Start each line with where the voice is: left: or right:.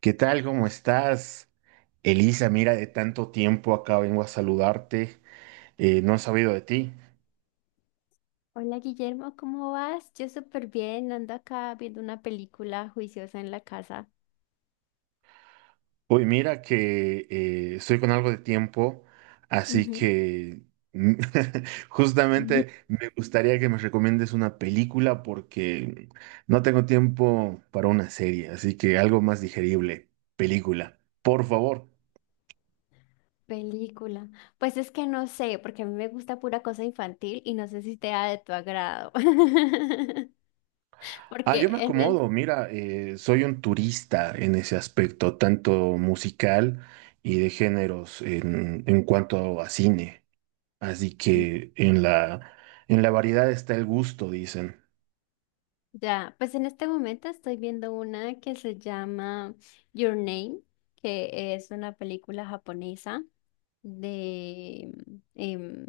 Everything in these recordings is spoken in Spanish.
right: ¿Qué tal? ¿Cómo estás? Elisa, mira, de tanto tiempo acá vengo a saludarte. No he sabido de ti.
left: Hola Guillermo, ¿cómo vas? Yo súper bien, ando acá viendo una película juiciosa en la casa.
right: Uy, mira que estoy con algo de tiempo, así
left: Ujú.
right: que mm, justamente me gustaría que me recomiendes una película porque no tengo tiempo para una serie, así que algo más digerible, película, por favor.
left: Película. Pues es que no sé, porque a mí me gusta pura cosa infantil y no sé si sea de tu agrado.
right: Ah, yo
left: Porque
right: me
left: en es-
right: acomodo, mira, soy un turista en ese aspecto, tanto musical y de géneros en cuanto a cine. Así que en la variedad está el gusto, dicen.
left: ya, pues en este momento estoy viendo una que se llama Your Name, que es una película japonesa de em,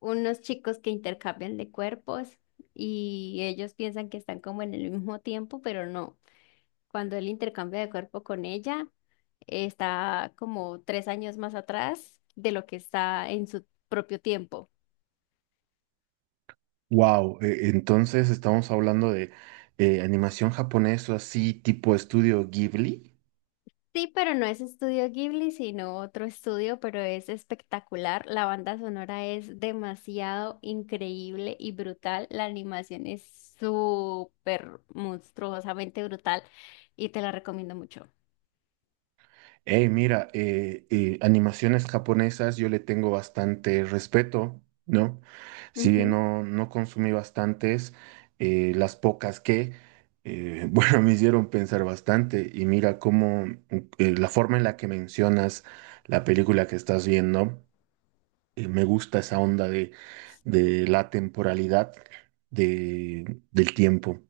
left: unos chicos que intercambian de cuerpos y ellos piensan que están como en el mismo tiempo, pero no. Cuando él intercambia de cuerpo con ella, está como tres años más atrás de lo que está en su propio tiempo.
right: Wow, entonces estamos hablando de animación japonesa así tipo estudio Ghibli.
left: Sí, pero no es Estudio Ghibli, sino otro estudio, pero es espectacular. La banda sonora es demasiado increíble y brutal. La animación es súper monstruosamente brutal y te la recomiendo mucho.
right: Hey, mira, animaciones japonesas yo le tengo bastante respeto, ¿no? Si bien
left: Ujú.
right: no consumí bastantes, las pocas bueno, me hicieron pensar bastante. Y mira cómo la forma en la que mencionas la película que estás viendo, me gusta esa onda de la temporalidad del tiempo,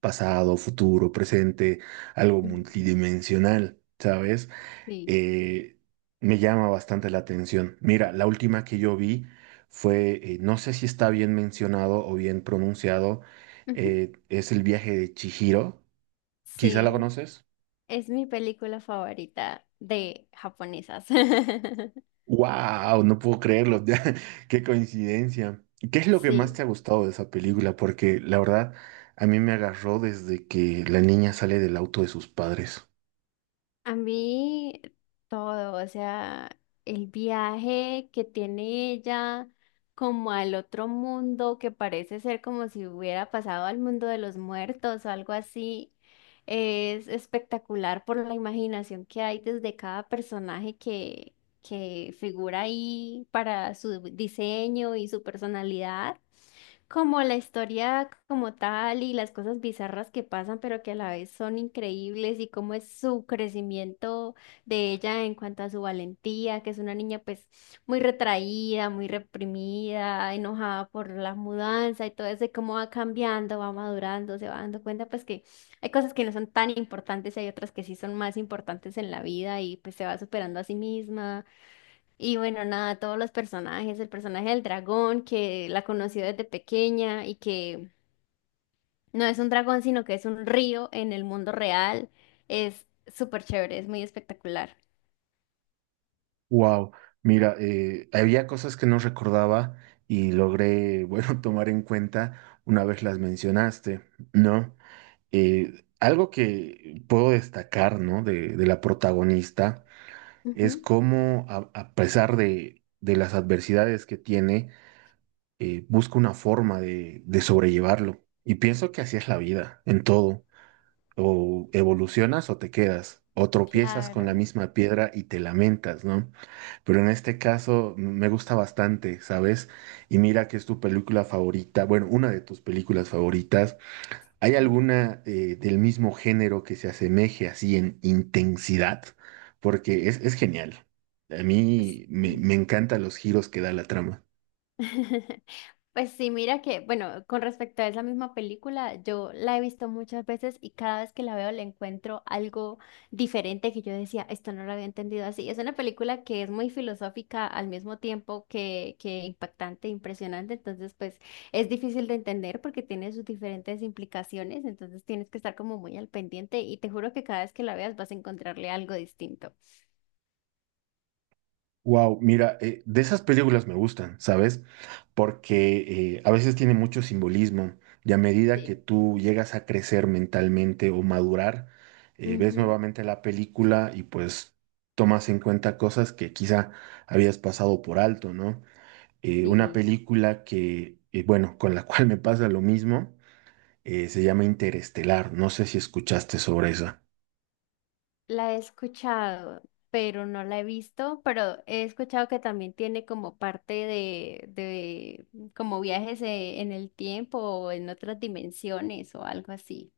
right: pasado, futuro, presente, algo
left: Ujú.
right: multidimensional, ¿sabes?
left: Sí.
right: eh, Me llama bastante la atención. Mira, la última que yo vi fue, no sé si está bien mencionado o bien pronunciado,
left: Ujú.
right: es el viaje de Chihiro. Quizá la
left: Sí,
right: conoces.
left: es mi película favorita de japonesas.
right: ¡Wow! No puedo creerlo. ¡Qué coincidencia! ¿Qué es lo que más te
left: Sí.
right: ha gustado de esa película? Porque la verdad, a mí me agarró desde que la niña sale del auto de sus padres.
left: A mí todo, o sea, el viaje que tiene ella como al otro mundo, que parece ser como si hubiera pasado al mundo de los muertos o algo así, es espectacular por la imaginación que hay desde cada personaje que figura ahí para su diseño y su personalidad, como la historia como tal y las cosas bizarras que pasan, pero que a la vez son increíbles y cómo es su crecimiento de ella en cuanto a su valentía, que es una niña pues muy retraída, muy reprimida, enojada por la mudanza y todo eso, y cómo va cambiando, va madurando, se va dando cuenta pues que hay cosas que no son tan importantes y hay otras que sí son más importantes en la vida y pues se va superando a sí misma. Y bueno, nada, todos los personajes, el personaje del dragón que la conoció desde pequeña y que no es un dragón, sino que es un río en el mundo real, es súper chévere, es muy espectacular.
right: Wow, mira, había cosas que no recordaba y logré, bueno, tomar en cuenta una vez las mencionaste, ¿no? Algo que puedo destacar, ¿no? De la protagonista es
left: Ujú.
right: cómo, a pesar de las adversidades que tiene, busca una forma de sobrellevarlo. Y pienso que así es la vida, en todo. O evolucionas o te quedas, o tropiezas con la
left: Claro.
right: misma piedra y te lamentas, ¿no? Pero en este caso me gusta bastante, ¿sabes? Y mira que es tu película favorita, bueno, una de tus películas favoritas. ¿Hay alguna del mismo género que se asemeje así en intensidad? Porque es genial. A mí
left: Mm.
right: me encantan los giros que da la trama.
left: Pues sí, mira que, bueno, con respecto a esa misma película, yo la he visto muchas veces y cada vez que la veo le encuentro algo diferente que yo decía, esto no lo había entendido así. Es una película que es muy filosófica al mismo tiempo que impactante, impresionante, entonces pues es difícil de entender porque tiene sus diferentes implicaciones, entonces tienes que estar como muy al pendiente y te juro que cada vez que la veas vas a encontrarle algo distinto.
right: Wow, mira, de esas películas me gustan, ¿sabes? Porque a veces tiene mucho simbolismo y a medida que
left: Sí.
right: tú llegas a crecer mentalmente o madurar, ves
left: Ujú.
right: nuevamente la película y pues tomas en cuenta cosas que quizá habías pasado por alto, ¿no? Una
left: Sí.
right: película bueno, con la cual me pasa lo mismo, se llama Interestelar, no sé si escuchaste sobre esa.
left: La he escuchado, pero no la he visto, pero he escuchado que también tiene como parte de como viajes en el tiempo o en otras dimensiones o algo así.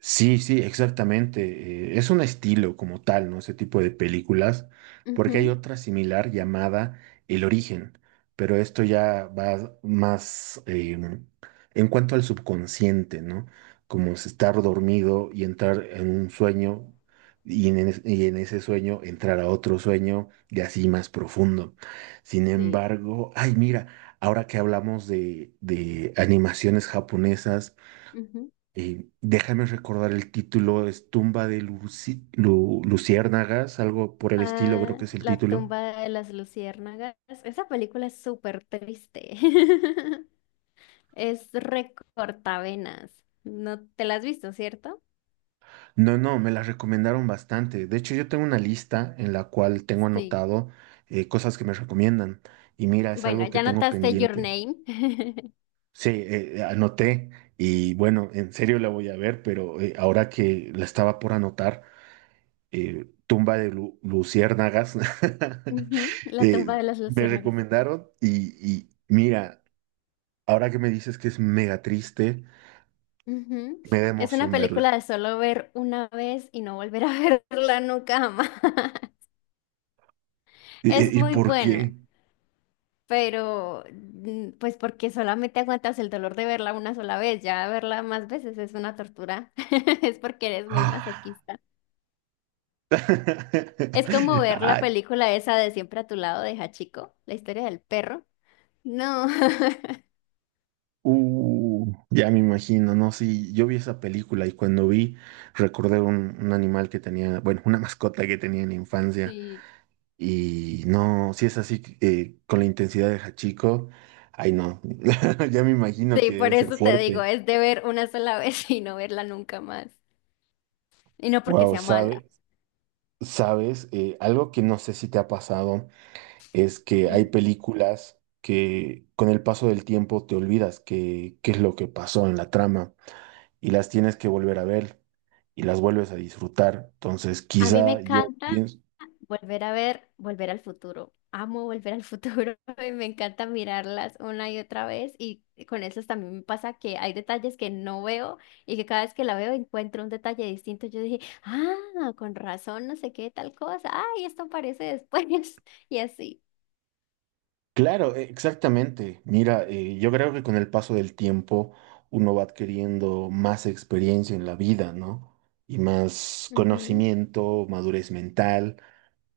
right: Sí, sí, exactamente. Es un estilo como tal, ¿no? Ese tipo de películas, porque hay
left: Ujú.
right: otra similar llamada El Origen, pero esto ya va más en cuanto al subconsciente, ¿no? Como es estar dormido y entrar en un sueño y en ese sueño entrar a otro sueño y así más profundo. Sin
left: Sí.
right: embargo, ay, mira, ahora que hablamos de animaciones japonesas,
left: Ujú.
right: déjame recordar el título, es Tumba de Luci- Lu- Luciérnagas, algo por el estilo, creo
left: Ah,
right: que es el
left: La
right: título.
left: tumba de las luciérnagas. Esa película es súper triste. Es recortavenas. No te la has visto, ¿cierto?
right: No, me las recomendaron bastante. De hecho, yo tengo una lista en la cual tengo
left: Sí.
right: anotado cosas que me recomiendan. Y mira, es
left: Bueno,
right: algo que
left: ya
right: tengo
left: notaste Your
right: pendiente.
left: Name.
right: Sí, anoté y bueno, en serio la voy a ver, pero ahora que la estaba por anotar, Luciérnagas,
left: Ujú, La
right: eh,
left: tumba de las
right: me
left: luciérnagas.
right: recomendaron y mira. Ahora que me dices que es mega triste,
left: Ujú.
right: me da
left: Es una
right: emoción verla.
left: película de solo ver una vez y no volver a verla nunca jamás.
right: ¿Y,
left: Es
right: y
left: muy
right: por
left: buena,
right: qué?
left: pero pues porque solamente aguantas el dolor de verla una sola vez, ya verla más veces es una tortura. Es porque eres muy
right: Ah.
left: masoquista. Es como ver la
right: Ay,
left: película esa de Siempre a tu lado de Hachiko, la historia del perro. No.
right: ya me imagino, ¿no? Sí, yo vi esa película y cuando vi, recordé un animal que tenía, bueno, una mascota que tenía en la infancia.
left: Sí.
right: Y no, si es así, con la intensidad de Hachiko, ay no, ya me imagino
left: Sí,
right: que
left: por
right: debe ser Sí.
left: eso te digo,
right: fuerte.
left: es de ver una sola vez y no verla nunca más. Y no porque
right: Wow,
left: sea mala.
right: ¿sabes? ¿Sabes? Algo que no sé si te ha pasado. Es que hay
left: Mm.
right: películas que con el paso del tiempo te olvidas qué es lo que pasó en la trama y las tienes que volver a ver y las vuelves a disfrutar. Entonces,
left: A mí me
right: quizá yo
left: encanta
right: pienso,
left: volver a ver Volver al Futuro. Amo Volver al Futuro y me encanta mirarlas una y otra vez. Y con esas también me pasa que hay detalles que no veo y que cada vez que la veo encuentro un detalle distinto. Yo dije, ah, con razón, no sé qué, tal cosa. Ay, esto aparece después. Y así.
right: claro, exactamente. Mira, yo creo que con el paso del tiempo uno va adquiriendo más experiencia en la vida, ¿no? Y más
left: Ujú.
right: conocimiento, madurez mental.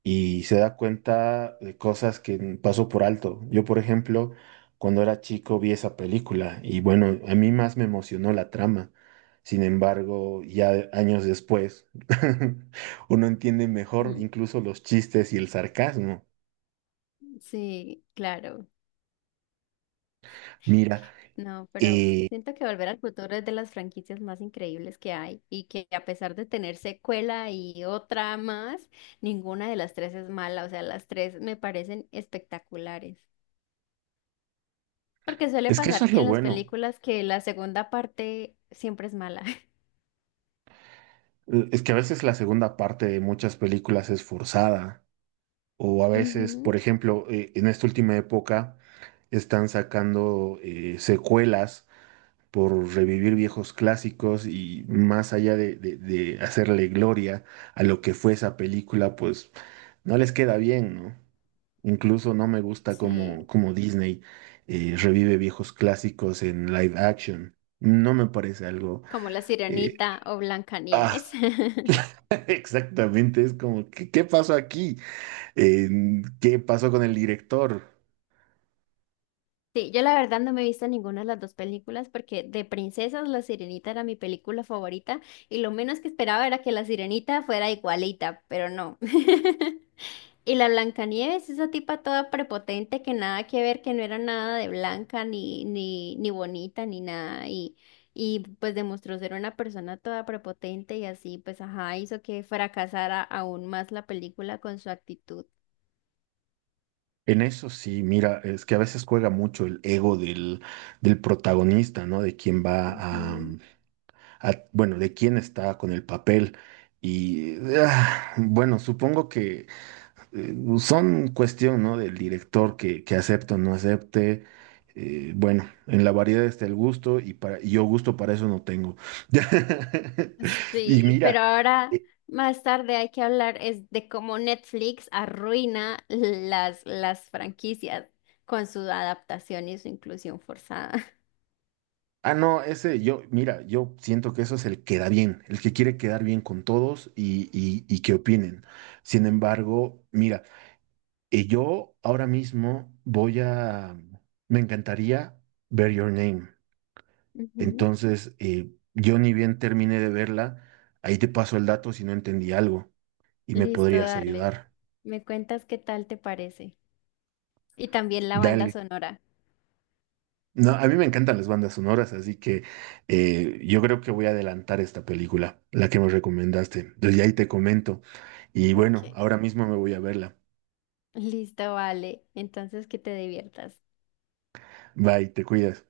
right: Y se da cuenta de cosas que pasó por alto. Yo, por ejemplo, cuando era chico vi esa película y bueno, a mí más me emocionó la trama. Sin embargo, ya años después, uno entiende mejor
left: Mm.
right: incluso los chistes y el sarcasmo.
left: Sí, claro.
right: Mira,
left: No, pero
right: eh,
left: siento que Volver al Futuro es de las franquicias más increíbles que hay y que a pesar de tener secuela y otra más, ninguna de las tres es mala. O sea, las tres me parecen espectaculares. Porque suele
right: es que eso
left: pasar
right: es lo
left: en las
right: bueno.
left: películas que la segunda parte siempre es mala.
right: Es que a veces la segunda parte de muchas películas es forzada. O a veces,
left: Ujú.
right: por ejemplo, en esta última época están sacando secuelas por revivir viejos clásicos y más allá de hacerle gloria a lo que fue esa película, pues no les queda bien, ¿no? Incluso no me gusta
left: Sí,
right: cómo Disney revive viejos clásicos en live action. No me parece algo...
left: como La
right: eh,
left: Sirenita o
right: ah,
left: Blancanieves.
right: exactamente, es como, qué pasó aquí? Eh, ¿Qué pasó con el director?
left: Sí, yo la verdad no me he visto ninguna de las dos películas porque de princesas La Sirenita era mi película favorita y lo menos que esperaba era que La Sirenita fuera igualita, pero no. Y la Blancanieves, esa tipa toda prepotente que nada que ver, que no era nada de blanca ni bonita ni nada, y pues demostró ser una persona toda prepotente y así pues ajá, hizo que fracasara aún más la película con su actitud.
right: En eso sí, mira, es que a veces juega mucho el ego del protagonista, ¿no? De quien va a,
left: Ujú.
right: bueno, de quién está con el papel. Y ah, bueno, supongo que son cuestión, ¿no? Del director que acepte o no acepte. Bueno, en la variedad está el gusto y yo gusto para eso no tengo. Y
left: Sí,
right: mira,
left: pero ahora
right: eh,
left: más tarde hay que hablar es de cómo Netflix arruina las franquicias con su adaptación y su inclusión forzada.
right: no, ese yo, mira, yo siento que eso es el que da bien, el que quiere quedar bien con todos y que opinen. Sin embargo, mira. Y yo ahora mismo me encantaría ver Your Name.
left: Ujú.
right: Entonces, yo ni bien terminé de verla, ahí te paso el dato si no entendí algo y me
left: Listo,
right: podrías
left: dale.
right: ayudar.
left: Me cuentas qué tal te parece. Y también la banda
right: Dale.
left: sonora.
right: No, a mí me encantan las bandas sonoras, así que yo creo que voy a adelantar esta película, la que me recomendaste. Entonces, ya ahí te comento. Y bueno,
left: Ok.
right: ahora mismo me voy a verla.
left: Listo, vale. Entonces que te diviertas.
right: Bye, te cuidas.